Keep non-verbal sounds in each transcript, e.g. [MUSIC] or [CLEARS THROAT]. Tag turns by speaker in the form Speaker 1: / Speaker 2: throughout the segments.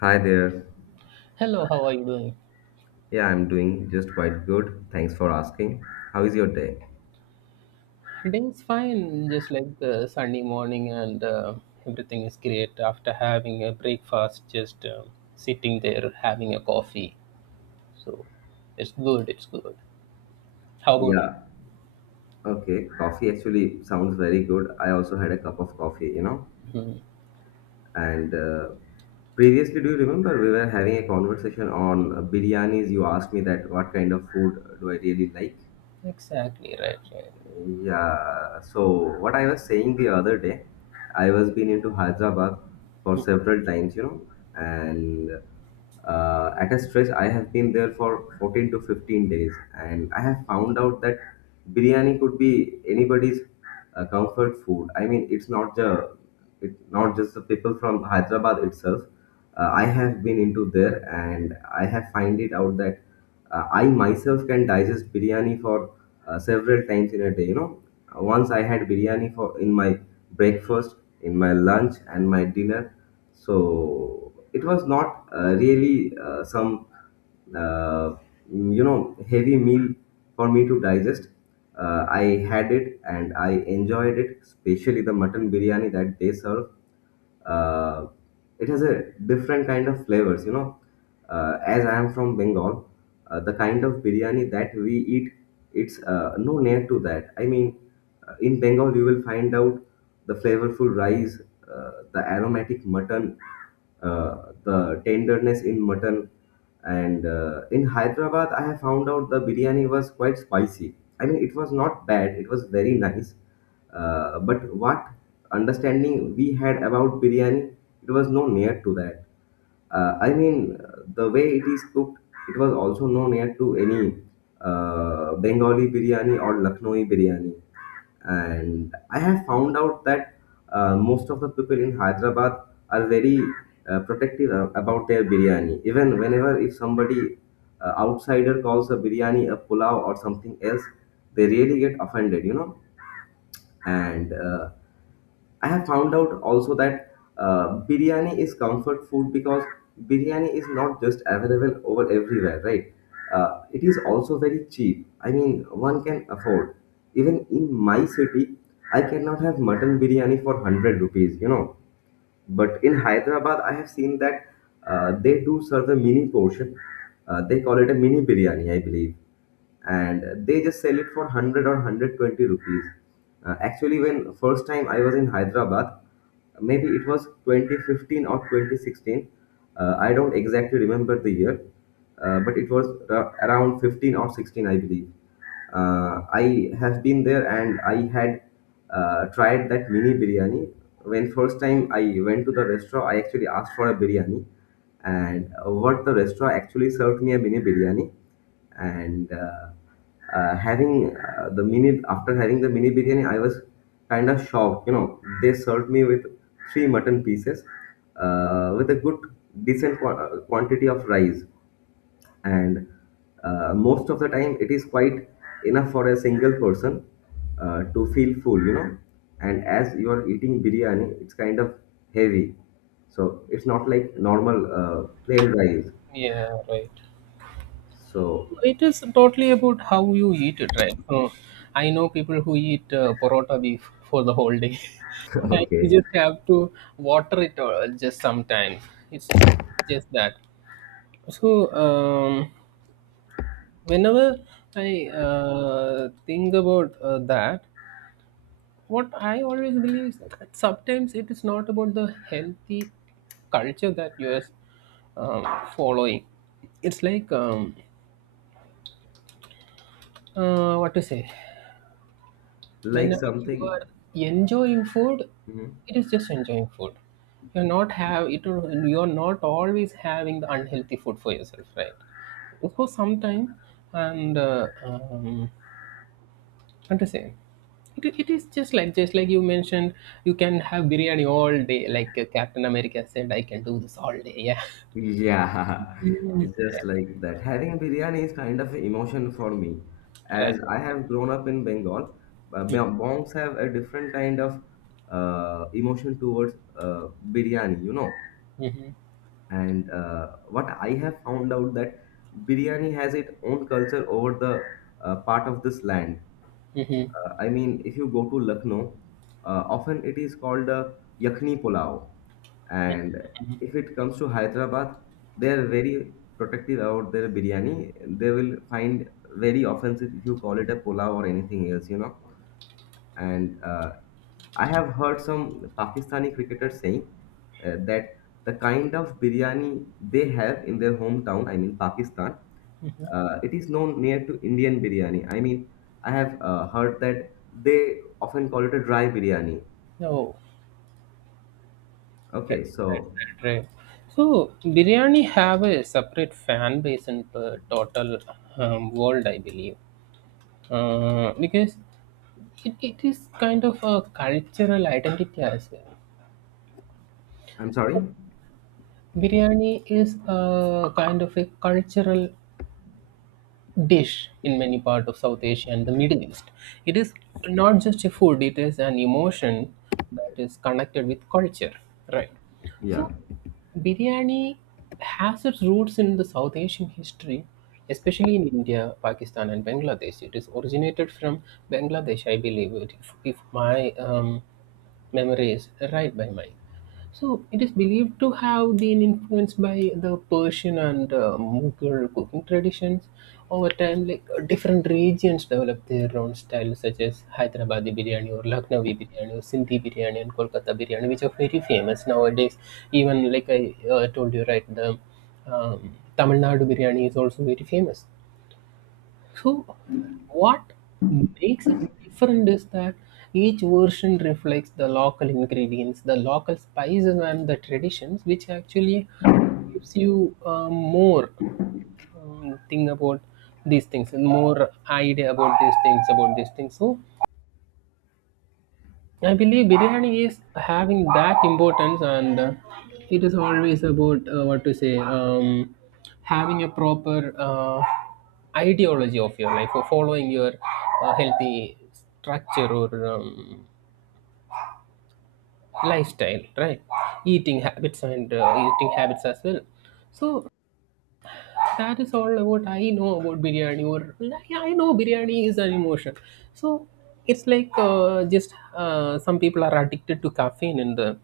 Speaker 1: Hi there.
Speaker 2: Hello, how are you doing?
Speaker 1: Yeah, I'm doing just quite good. Thanks for asking. How is your day?
Speaker 2: Ding's fine, just like the Sunday morning, and everything is great after having a breakfast, just sitting there having a coffee. So it's good, it's good. How about you?
Speaker 1: Yeah. Okay. Coffee actually sounds very good. I also had a cup of coffee,
Speaker 2: Mhm.
Speaker 1: And previously, do you remember we were having a conversation on biryanis? You asked me that what kind of food do I really like?
Speaker 2: Exactly, right, right.
Speaker 1: Yeah, so what I was saying the other day, I was been into Hyderabad for
Speaker 2: Mm,
Speaker 1: several times, and at a stretch I have been there for 14 to 15 days, and I have found out that biryani could be anybody's comfort food. I mean, it's not just the people from Hyderabad itself. I have been into there, and I have find it out that I myself can digest biryani for several times in a day. You know. Once I had biryani for in my breakfast, in my lunch, and my dinner. So it was not really some uh, you know heavy meal for me to digest. I had it and I enjoyed it, especially the mutton biryani that they serve, uh, it has a different kind of flavors. As I am from Bengal, the kind of biryani that we eat, it's no near to that. I mean, in Bengal you will find out the flavorful rice, the aromatic mutton, uh, the tenderness in mutton. And in Hyderabad I have found out the biryani was quite spicy. I mean, it was not bad, it was very nice. But what understanding we had about biryani, it was no near to that. I mean, the way it is cooked, it was also no near to any Bengali biryani or Lucknowi biryani. And I have found out that most of the people in Hyderabad are very protective about their biryani. Even whenever if somebody outsider calls a biryani a pulao or something else, they really get offended, you know and I have found out also that biryani is comfort food because biryani is not just available over everywhere, right? It is also very cheap. I mean, one can afford. Even in my city I cannot have mutton biryani for 100 rupees, you know, but in Hyderabad I have seen that they do serve a mini portion. They call it a mini biryani, I believe, and they just sell it for 100 or 120 rupees. Actually, when first time I was in Hyderabad, maybe it was 2015 or 2016. I don't exactly remember the year. But it was around 15 or 16, I believe. I have been there and I had tried that mini biryani. When first time I went to the restaurant, I actually asked for a biryani, and what the restaurant actually served me a mini biryani. And uh, uh, having uh, the mini after having the mini biryani, I was kind of shocked, you know. They served me with 3 mutton pieces, with a good decent quantity of rice. And most of the time it is quite enough for a single person to feel full, you know. And as you are eating biryani, it's kind of heavy, so it's not like normal plain rice.
Speaker 2: yeah, right.
Speaker 1: So
Speaker 2: It is totally about how you eat it, right? I know people who eat porota beef for the whole day.
Speaker 1: [LAUGHS]
Speaker 2: [LAUGHS] And you
Speaker 1: okay,
Speaker 2: just have to water it just sometimes. It's just that. So, whenever I think about that, what I always believe is that sometimes it is not about the healthy culture that you are um, following. It's like, what to say,
Speaker 1: like
Speaker 2: whenever you
Speaker 1: something.
Speaker 2: are enjoying food,
Speaker 1: Mhm.
Speaker 2: it is just enjoying food. You're not have it. You're not always having the unhealthy food for yourself, right? Because sometimes and I'm just saying. It is just like you mentioned, you can have biryani all day. Like Captain America said, I can do this all day. Yeah,
Speaker 1: Yeah, [LAUGHS]
Speaker 2: mm. [LAUGHS] Yeah,
Speaker 1: just like that. Having biryani is kind of an emotion for me.
Speaker 2: right.
Speaker 1: As I have grown up in Bengal, Bongs have a different kind of emotion towards biryani, you know.
Speaker 2: Mm-hmm.
Speaker 1: And what I have found out that biryani has its own culture over the part of this land.
Speaker 2: Mm-hmm.
Speaker 1: I mean, if you go to Lucknow, often it is called Yakhni Pulao. And if it comes to Hyderabad, they are very protective about their biryani. They will find very offensive if you call it a pulao or anything else, you know. And I have heard some Pakistani cricketers saying that the kind of biryani they have in their hometown, I mean Pakistan, it is known near to Indian biryani. I mean, I have heard that they often call it a dry biryani.
Speaker 2: No, right,
Speaker 1: Okay,
Speaker 2: right,
Speaker 1: so
Speaker 2: right, right. So biryani have a separate fan base in the total world, I believe, because it is kind of a cultural identity as well.
Speaker 1: I'm sorry.
Speaker 2: Biryani is a kind of a cultural dish in many parts of South Asia and the Middle East. It is not just a food, it is an emotion that is connected with culture, right?
Speaker 1: Yeah,
Speaker 2: So, biryani has its roots in the South Asian history, especially in India, Pakistan, and Bangladesh. It is originated from Bangladesh, I believe, if my memory is right by mine. So it is believed to have been influenced by the Persian and Mughal cooking traditions. Over time, like different regions developed their own styles, such as Hyderabadi biryani or Lucknowi biryani or Sindhi biryani and Kolkata biryani, which are very famous nowadays. Even like I told you, right, the Tamil Nadu biryani is also very famous. So, what makes it different is that each version reflects the local ingredients, the local spices, and the traditions, which actually gives you more thing about these things and more idea about these things about these things. So, I believe biryani is having that importance, and it is always about what to say, having a proper ideology of your life, or following your healthy structure or lifestyle, right? Eating habits and eating habits as well. So that is all about I know about biryani, or like, I know biryani is an emotion. So it's like just some people are addicted to caffeine in the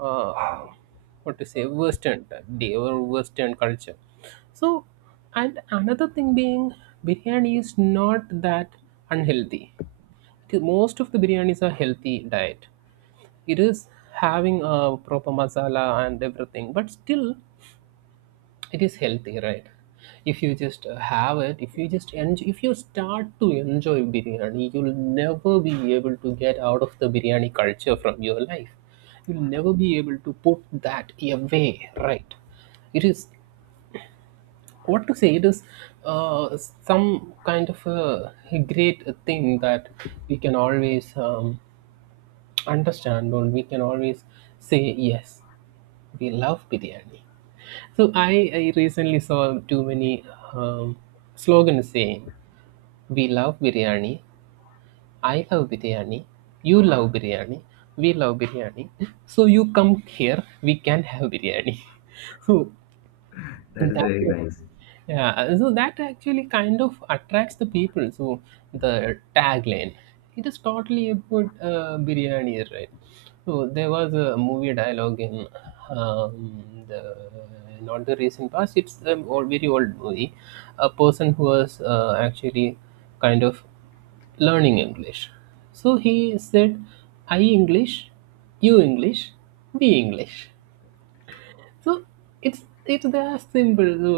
Speaker 2: uh, what to say Western day or Western culture. So and another thing being biryani is not that unhealthy. Most of the biryanis are healthy diet. It is having a proper masala and everything, but still it is healthy, right? If you just have it, if you just enjoy, if you start to enjoy biryani, you'll never be able to get out of the biryani culture from your life. You'll never be able to put that away, right? It is what to say, it is uh, some kind of a great thing that we can always understand, or we can always say yes, we love biryani. So I recently saw too many um, slogans saying, "We love biryani," "I love biryani," "You love biryani," "We love biryani." So you come here, we can have biryani. [LAUGHS] So
Speaker 1: that
Speaker 2: in
Speaker 1: is
Speaker 2: that,
Speaker 1: very nice.
Speaker 2: yeah, so that actually kind of attracts the people. So the tagline, it is totally about biryani, right? So there was a movie dialogue in the not the recent past. It's old, very old movie. A person who was actually kind of learning English. So he said, "I English, you English, we English." So it's that simple. So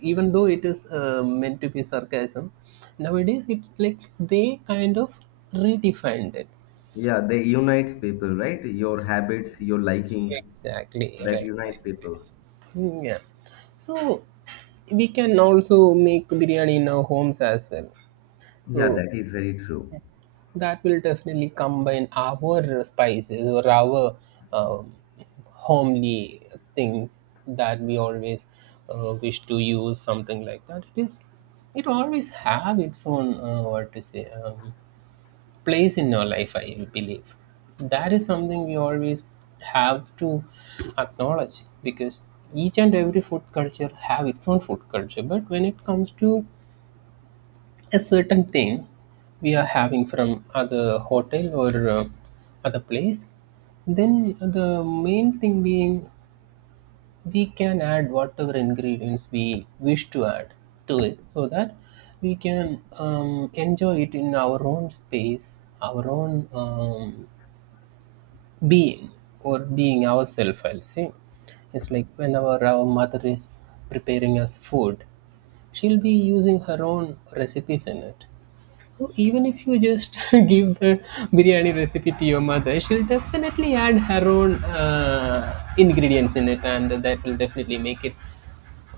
Speaker 2: even though it is meant to be sarcasm, nowadays it's like they kind of redefined it.
Speaker 1: Yeah, they unites people, right? Your habits, your likings,
Speaker 2: Exactly,
Speaker 1: that
Speaker 2: right, right.
Speaker 1: unite people.
Speaker 2: Mm, yeah. So we can also make biryani in our homes as well.
Speaker 1: Yeah,
Speaker 2: So
Speaker 1: that is very true.
Speaker 2: that will definitely combine our spices or our um, homely things that we always wish to use. Something like that. It is. It always have its own what to say, place in your life. I believe that is something we always have to acknowledge because each and every food culture have its own food culture. But when it comes to a certain thing we are having from other hotel or other place, then the main thing being we can add whatever ingredients we wish to add to it, so that we can enjoy it in our own space, our own being, or being ourselves, I'll say. It's like whenever our mother is preparing us food, she'll be using her own recipes in it. So, even if you just [LAUGHS] give the biryani recipe to your mother, she'll definitely add her own ingredients in it, and that will definitely make it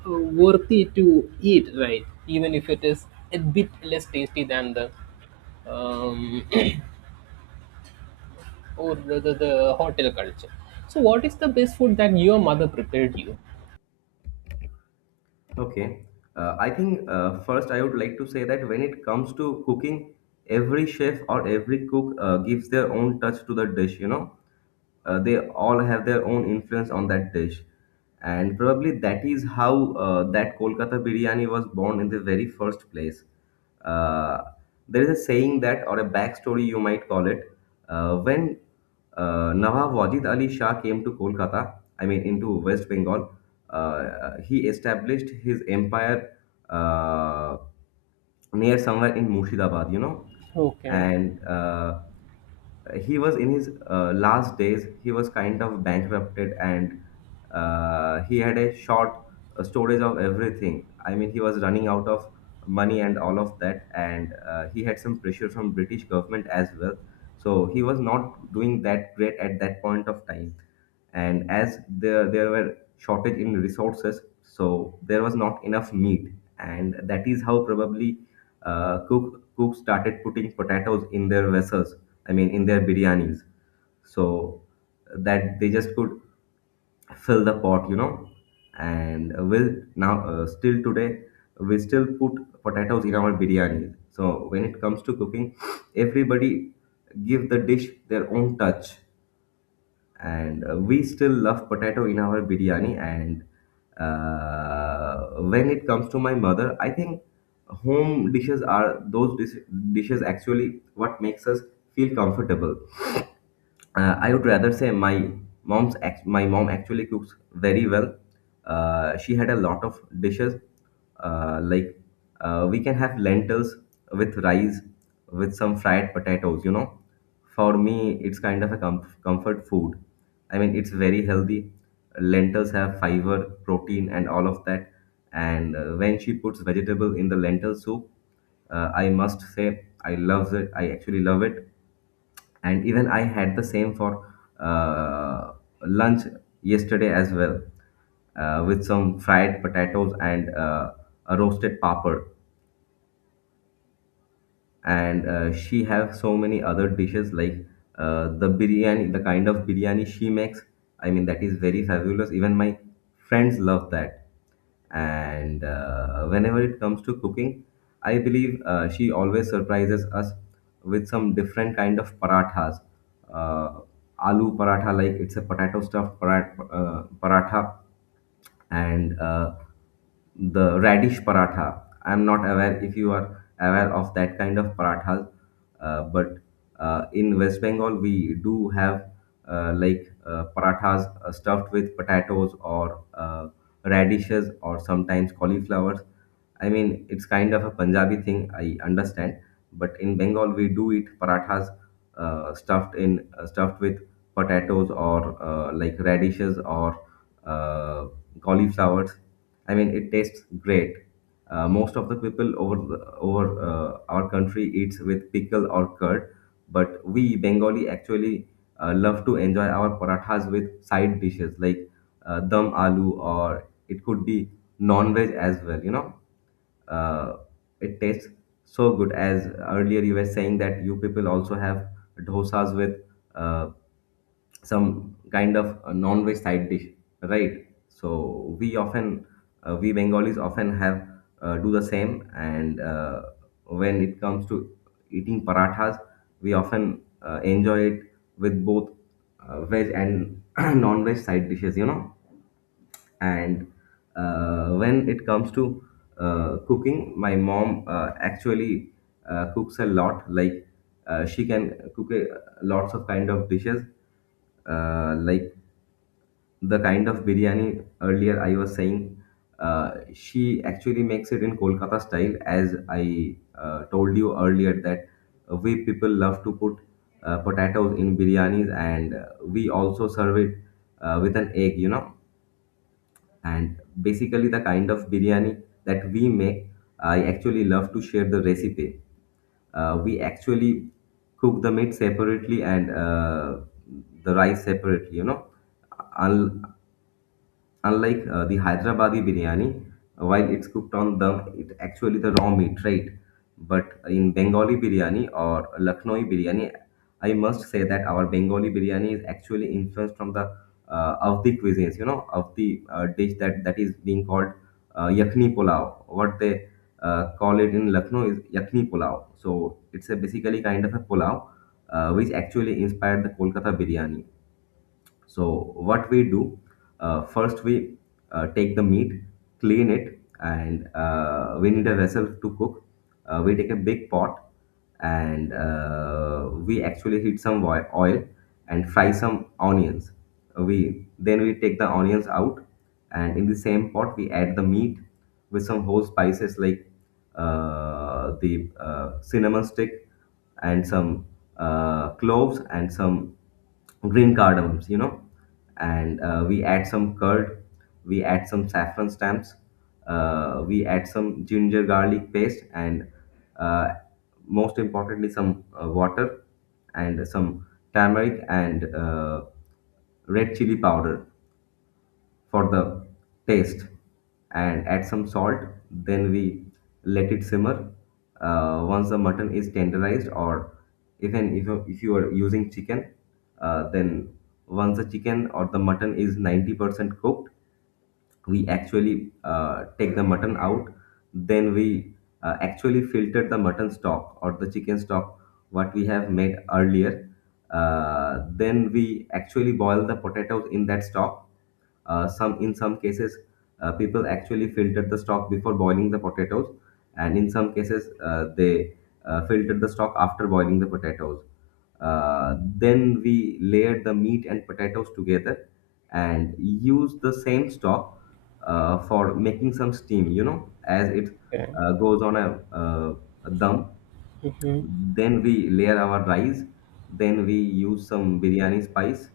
Speaker 2: uh, worthy to eat, right? Even if it is a bit less tasty than the um, [COUGHS] [CLEARS THROAT] or the hotel culture. So, what is the best food that your mother prepared you?
Speaker 1: Okay. I think first I would like to say that when it comes to cooking, every chef or every cook gives their own touch to the dish, you know. They all have their own influence on that dish. And probably that is how that Kolkata biryani was born in the very first place. Uh, there is a saying that, or a backstory you might call it, when Nawab Wajid Ali Shah came to Kolkata, I mean into West Bengal. He established his empire uh, near somewhere in Mushidabad, you know.
Speaker 2: Okay.
Speaker 1: And he was in his last days, he was kind of bankrupted, and he had a short storage of everything. I mean, he was running out of money and all of that, and he had some pressure from British government as well, so he was not doing that great at that point of time. And as there were shortage in resources, so there was not enough meat, and that is how probably cook started putting potatoes in their vessels. I mean, in their biryanis. So that they just could fill the pot, you know. And will now, still today, we still put potatoes in our biryani. So when it comes to cooking, everybody give the dish their own touch. And we still love potato in our biryani. And when it comes to my mother, I think home dishes are dishes actually what makes us feel comfortable. I would rather say my my mom actually cooks very well. She had a lot of dishes like we can have lentils with rice with some fried potatoes. You know, for me it's kind of a comfort food. I mean, it's very healthy. Lentils have fiber, protein, and all of that. And when she puts vegetable in the lentil soup, I must say I love it. I actually love it, and even I had the same for uh, lunch yesterday as well, with some fried potatoes and a roasted papad. And she have so many other dishes, like the kind of biryani she makes. I mean, that is very fabulous. Even my friends love that. And whenever it comes to cooking, I believe she always surprises us with some different kind of parathas, uh, aloo paratha, like it's a potato stuffed paratha, and the radish paratha. I'm not aware if you are aware of that kind of parathas, but in West Bengal we do have parathas stuffed with potatoes or radishes or sometimes cauliflowers. I mean, it's kind of a Punjabi thing, I understand, but in Bengal we do eat parathas stuffed with potatoes or like radishes or uh, cauliflowers. I mean, it tastes great. Most of the people over over our country eats with pickle or curd, but we Bengali actually love to enjoy our parathas with side dishes like dum aloo, or it could be non-veg as well. You know, uh, it tastes so good. As earlier you were saying that you people also have dosas with uh, some kind of a non-veg side dish, right? So we often, we Bengalis often have, do the same. And when it comes to eating parathas, we often enjoy it with both veg and [CLEARS THROAT] non-veg side dishes, you know. And when it comes to cooking, my mom actually cooks a lot, like she can cook a lots of kind of dishes, like the kind of biryani earlier I was saying, she actually makes it in Kolkata style. As I told you earlier that we people love to put potatoes in biryanis, and we also serve it with an egg, you know. And basically, the kind of biryani that we make, I actually love to share the recipe. We actually cook the meat separately and the rice separately, you know. Un- Unlike the Hyderabadi biryani, while it's cooked on dum, it's actually the raw meat, right? But in Bengali biryani or Lucknowi biryani, I must say that our Bengali biryani is actually influenced from the of the cuisines, of the dish that is being called yakni pulao. What they call it in Lucknow is yakni pulao. So it's a basically kind of a pulao which actually inspired the Kolkata biryani. So what we do, first we take the meat, clean it, and we need a vessel to cook. We take a big pot, and we actually heat some oil and fry some onions. We then we take the onions out, and in the same pot we add the meat with some whole spices like the cinnamon stick and some cloves and some green cardamoms, and we add some curd. We add some saffron stamps. We add some ginger garlic paste, and uh, most importantly some water, and some turmeric, and red chili powder for the taste, and add some salt. Then we let it simmer. Once the mutton is tenderized, or even if, if you are using chicken, then once the chicken or the mutton is 90% cooked, we actually take the mutton out. Then we actually filter the mutton stock or the chicken stock what we have made earlier. Then we actually boil the potatoes in that stock. Some In some cases, people actually filter the stock before boiling the potatoes, and in some cases, they filter the stock after boiling the potatoes. Uh, then we layer the meat and potatoes together and use the same stock for making some steam. You know, as it
Speaker 2: Okay.
Speaker 1: goes on a dum. Then we layer our rice. Then we use some biryani spice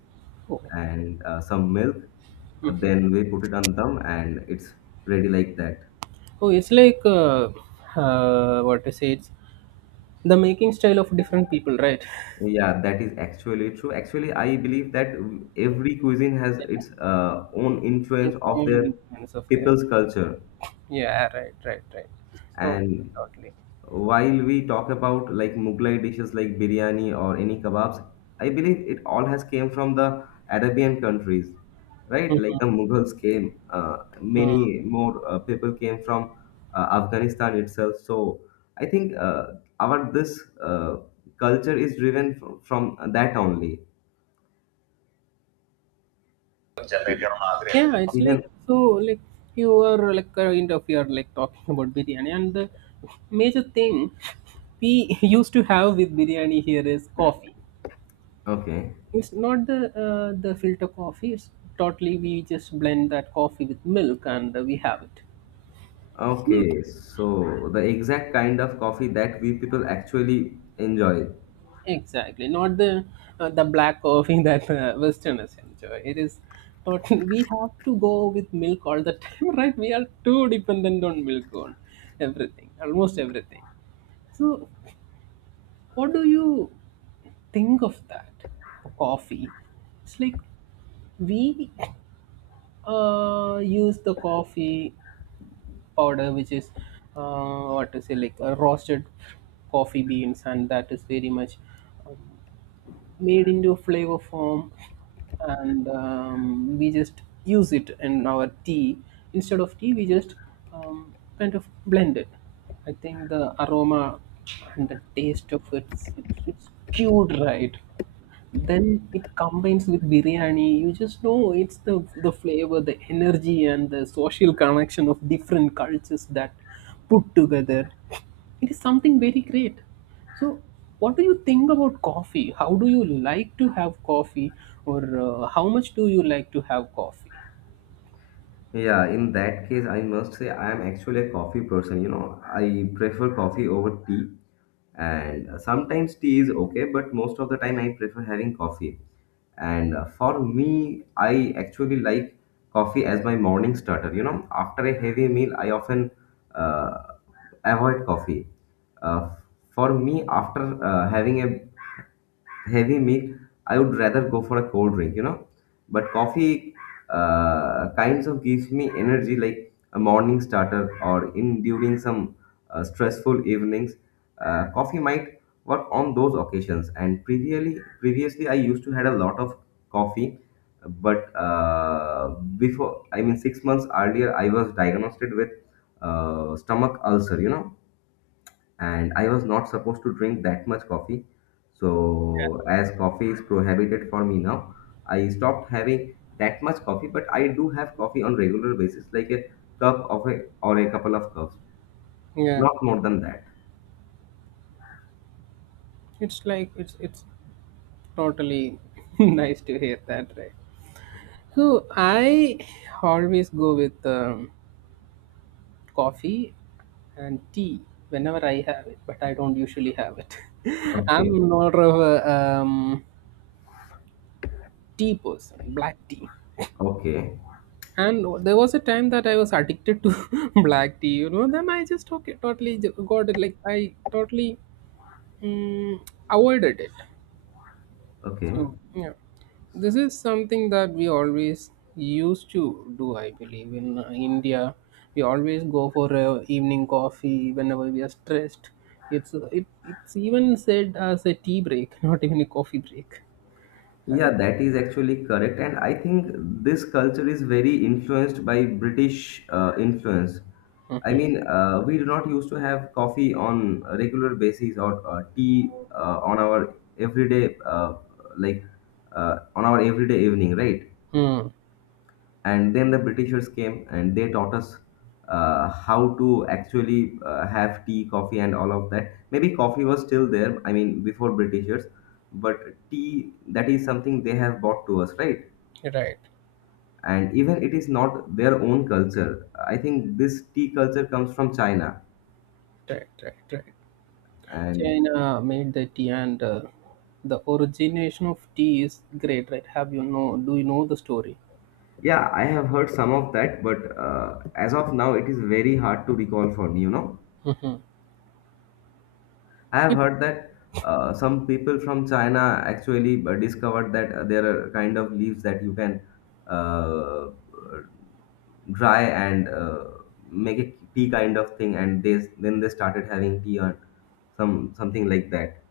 Speaker 2: Oh,
Speaker 1: and some milk. Then we put it on them, and it's ready like that.
Speaker 2: oh, it's like what to say? It's the making style of different people, right? [LAUGHS]
Speaker 1: Yeah, that is actually true. Actually, I believe that every cuisine has its own
Speaker 2: Yes,
Speaker 1: influence
Speaker 2: I
Speaker 1: of
Speaker 2: am
Speaker 1: their
Speaker 2: influence of that.
Speaker 1: people's culture,
Speaker 2: Yeah, right, right, right. Totally,
Speaker 1: and
Speaker 2: totally.
Speaker 1: while we talk about like Mughlai dishes like biryani or any kebabs, I believe it all has came from the Arabian countries, right? Like the Mughals came,
Speaker 2: Hmm.
Speaker 1: many more people came from Afghanistan itself. So I think our this culture is driven from that only.
Speaker 2: Yeah, it's like
Speaker 1: Even
Speaker 2: so like you are like kind of you are like talking about biryani, and the major thing we [LAUGHS] used to have with biryani here is coffee.
Speaker 1: Okay.
Speaker 2: It's not the the filter coffee. It's totally, we just blend that coffee with milk and we have it. So,
Speaker 1: Okay, so the exact kind of coffee that we people actually enjoy.
Speaker 2: exactly, not the the black coffee [LAUGHS] that Westerners enjoy. It is totally. [LAUGHS] We have to go with milk all the time, [LAUGHS] right? We are too dependent on milk on everything, almost everything. So, what do you think of that coffee? It's like we use the coffee powder, which is what to say, like roasted coffee beans, and that is very much made into a flavor form, and we just use it in our tea. Instead of tea, we just um, kind of blend it. I think the aroma and the taste of it's cured, right? Then it combines with biryani, you just know it's the flavor, the energy, and the social connection of different cultures that put together, it is something very great. So what do you think about coffee? How do you like to have coffee, or how much do you like to have coffee?
Speaker 1: Yeah, in that case, I must say I am actually a coffee person. You know, I prefer coffee over tea, and sometimes tea is okay, but most of the time I prefer having coffee. And for me, I actually like coffee as my morning starter. You know, after a heavy meal, I often uh, avoid coffee. Uh, for me, after having a heavy meal, I would rather go for a cold drink, but coffee kinds of gives me energy like a morning starter, or in during some stressful evenings. Coffee might work on those occasions. And previously I used to had a lot of coffee, but before I mean 6 months earlier I was diagnosed with stomach ulcer. And I was not supposed to drink that much coffee. So, as coffee is prohibited for me now, I stopped having that much coffee, but I do have coffee on regular basis, like a cup of a or a couple of cups,
Speaker 2: Yeah,
Speaker 1: not more than that.
Speaker 2: it's like it's totally [LAUGHS] nice to hear that, right? So I always go with coffee and tea whenever I have it, but I don't usually have it. [LAUGHS]
Speaker 1: Okay,
Speaker 2: I'm more of a tea person, black tea.
Speaker 1: okay,
Speaker 2: And there was a time that I was addicted to [LAUGHS] black tea, you know. Then I just okay, totally got it. Like I totally, mm, avoided it.
Speaker 1: okay.
Speaker 2: So, yeah, this is something that we always used to do, I believe. In India, we always go for a evening coffee whenever we are stressed. It's it's even said as a tea break, [LAUGHS] not even a coffee break.
Speaker 1: Yeah, that is actually correct. And I think this culture is very influenced by British influence. I
Speaker 2: Mm-hmm.
Speaker 1: mean, we do not used to have coffee on a regular basis, or tea on our like everyday evening, right?
Speaker 2: Mm.
Speaker 1: And then the britishers came and they taught us how to actually have tea coffee and all of that. Maybe coffee was still there, I mean, before britishers, but tea, that is something they have brought to us, right?
Speaker 2: Right,
Speaker 1: And even it is not their own culture. I think this tea culture comes from china.
Speaker 2: right.
Speaker 1: And
Speaker 2: China made the tea, and the origination of tea is great, right? Have you know? Do you know the story?
Speaker 1: yeah, I have heard some of that, but as of now it is very hard to recall for me.
Speaker 2: Mm-hmm.
Speaker 1: I have
Speaker 2: It
Speaker 1: heard that some people from China actually discovered that there are kind of leaves that you can uh, dry and make a tea kind of thing, and they then they started having tea on something like that.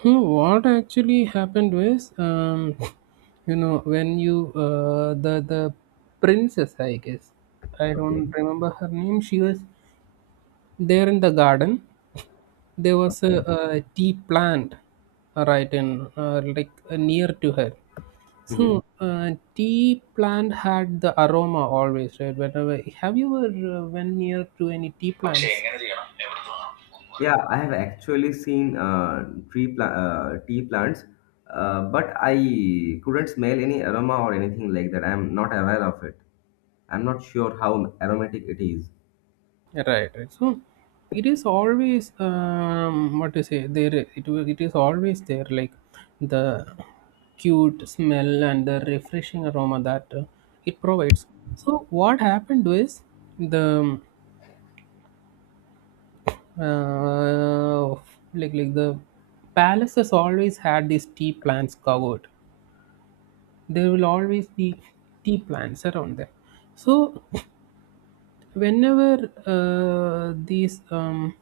Speaker 2: hmm, what actually happened was, [LAUGHS] you know, when you the princess, I guess, I don't
Speaker 1: Okay,
Speaker 2: remember her name. She was there in the garden. There was
Speaker 1: okay.
Speaker 2: a tea plant, right in near to her.
Speaker 1: Hmm.
Speaker 2: So tea plant had the aroma always, right? Whenever have you ever went near to any tea plants?
Speaker 1: Yeah, I have actually seen tea plants, but I couldn't smell any aroma or anything like that. I'm not aware of it. I'm not sure how aromatic it is.
Speaker 2: Yeah, right, right. So it is always what to say there. It is always there, like the cute smell and the refreshing aroma that it provides. So what happened was the uh, the palaces always had these tea plants covered. There will always be tea plants around there. So whenever these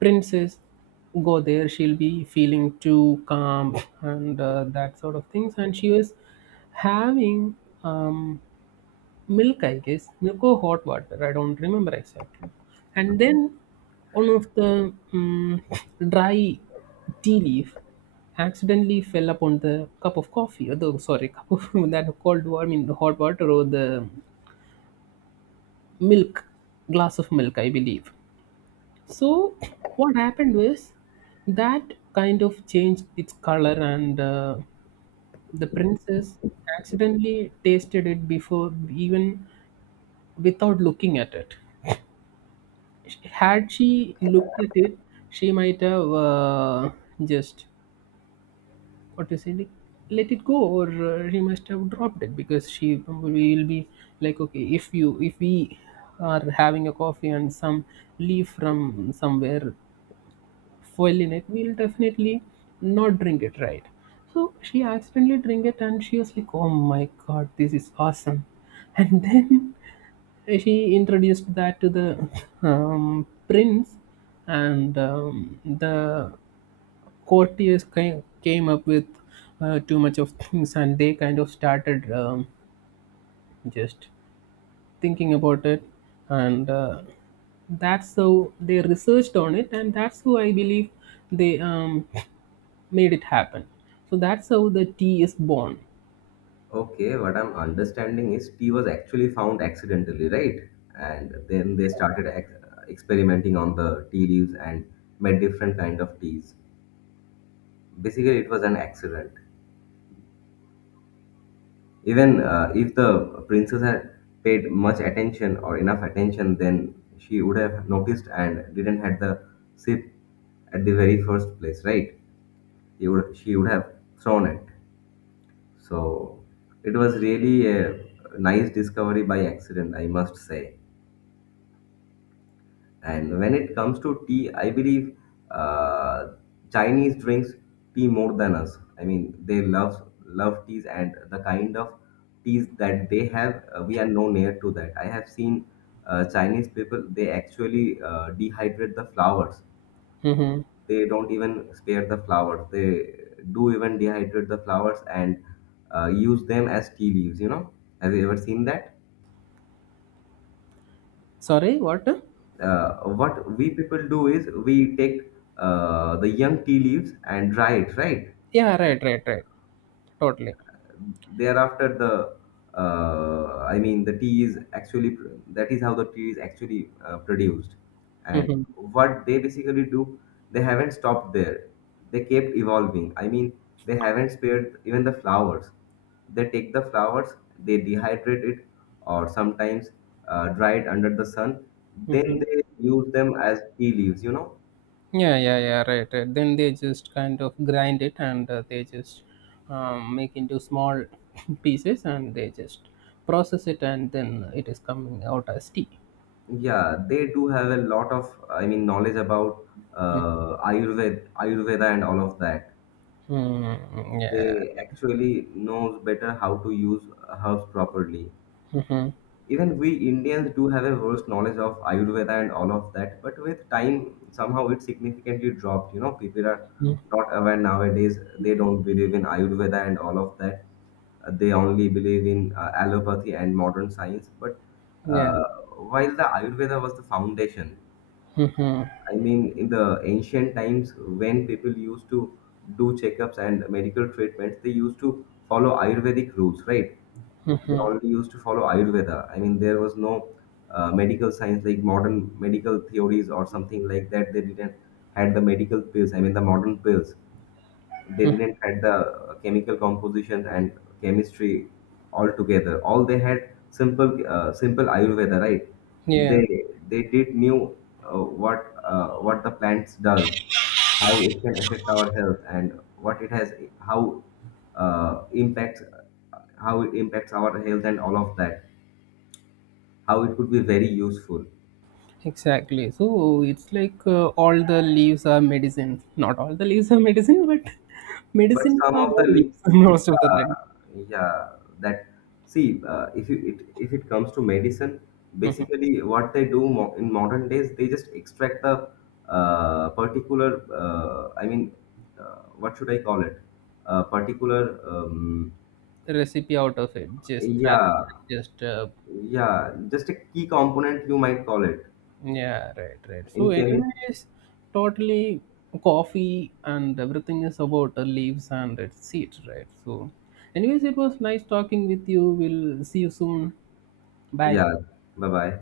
Speaker 2: princess go there, she'll be feeling too calm, and that sort of things, and she was having um, milk, I guess, milk or hot water, I don't remember exactly. And then one of the dry tea leaf accidentally fell upon the cup of coffee, or the sorry cup of [LAUGHS] that cold water, I mean the hot water or the milk, glass of milk, I believe. So what happened was that kind of changed its color, and the princess accidentally tasted it before even without looking at it. Had she looked at it, she might have just what to say, like, let it go, or she must have dropped it, because she we will be like, okay, if you if we are having a coffee and some leaf from somewhere fuel in it, we'll definitely not drink it, right? So she accidentally drink it and she was like, oh my god, this is awesome. [LAUGHS] And then she introduced that to the prince, and the courtiers came up with too much of things, and they kind of started just thinking about it, and that's how they researched on it, and that's how I believe they made it happen. So that's how the tea is born.
Speaker 1: Okay, what I'm understanding is tea was actually found accidentally, right? And then they started experimenting on the tea leaves and made different kind of teas. Basically, it was an accident. Even if the princess had paid much attention or enough attention, then she would have noticed and didn't had the sip at the very first place, right? She would have thrown it. So it was really a nice discovery by accident, I must say. And when it comes to tea, I believe uh, Chinese drinks tea more than us. I mean, they love teas, and the kind of teas that they have, we are no near to that. I have seen Chinese people; they actually dehydrate the flowers.
Speaker 2: Hmm.
Speaker 1: They don't even spare the flowers. They do even dehydrate the flowers and use them as tea leaves. Have you ever seen that?
Speaker 2: Sorry, what?
Speaker 1: What we people do is we take the young tea leaves and dry it, right?
Speaker 2: Yeah, right, right, right. Totally.
Speaker 1: Thereafter, the I mean, the tea is actually that is how the tea is actually produced. And what they basically do, they haven't stopped there. They kept evolving, I mean, they haven't spared even the flowers. They take the flowers, they dehydrate it, or sometimes dry it under the sun, then they use them as tea leaves.
Speaker 2: Yeah, yeah, yeah, right, right. Then they just kind of grind it, and they just make into small [LAUGHS] pieces, and they just process it, and then it is coming out as tea.
Speaker 1: Yeah, they do have a lot of, I mean, knowledge about Ayurveda and all of that.
Speaker 2: Mm-hmm. Yeah.
Speaker 1: They actually knows better how to use herbs properly.
Speaker 2: Mm-hmm.
Speaker 1: Even we Indians do have a worse knowledge of Ayurveda and all of that, but with time, somehow it significantly dropped. People are
Speaker 2: Mm-hmm.
Speaker 1: not aware nowadays. They don't believe in Ayurveda and all of that. They only believe in allopathy and modern science. But
Speaker 2: Yeah.
Speaker 1: uh, while the Ayurveda was the foundation,
Speaker 2: Mm-hmm.
Speaker 1: I mean, in the ancient times, when people used to do checkups and medical treatments, they used to follow Ayurvedic rules, right? They
Speaker 2: Mm-hmm.
Speaker 1: only used to follow Ayurveda. I mean, there was no medical science like modern medical theories or something like that. They didn't had the medical pills. I mean, the modern pills, they didn't had the chemical composition and chemistry altogether. All they had, simple simple ayurveda, right?
Speaker 2: Yeah.
Speaker 1: They did knew uh, what what the plants does, how it can affect our health and what it has, how impacts how it impacts our health and all of that, how it could be very useful.
Speaker 2: Exactly. So it's like all the leaves are medicine. Not all the leaves are medicine, but [LAUGHS]
Speaker 1: But
Speaker 2: medicines
Speaker 1: some
Speaker 2: are
Speaker 1: of
Speaker 2: all
Speaker 1: the
Speaker 2: leaves [LAUGHS] most of the time.
Speaker 1: yeah, yeah, that, see, if it comes to medicine, basically what they do, in modern days, they just extract the particular I mean, what should I call it? Particular
Speaker 2: Recipe out of it, just rather
Speaker 1: Yeah,
Speaker 2: than just
Speaker 1: yeah, just a key component, you might call it,
Speaker 2: yeah, right, right. So,
Speaker 1: in chemistry.
Speaker 2: anyways, totally coffee and everything is about the leaves and its seeds, right? So, anyways, it was nice talking with you. We'll see you soon. Bye.
Speaker 1: Yeah, bye bye.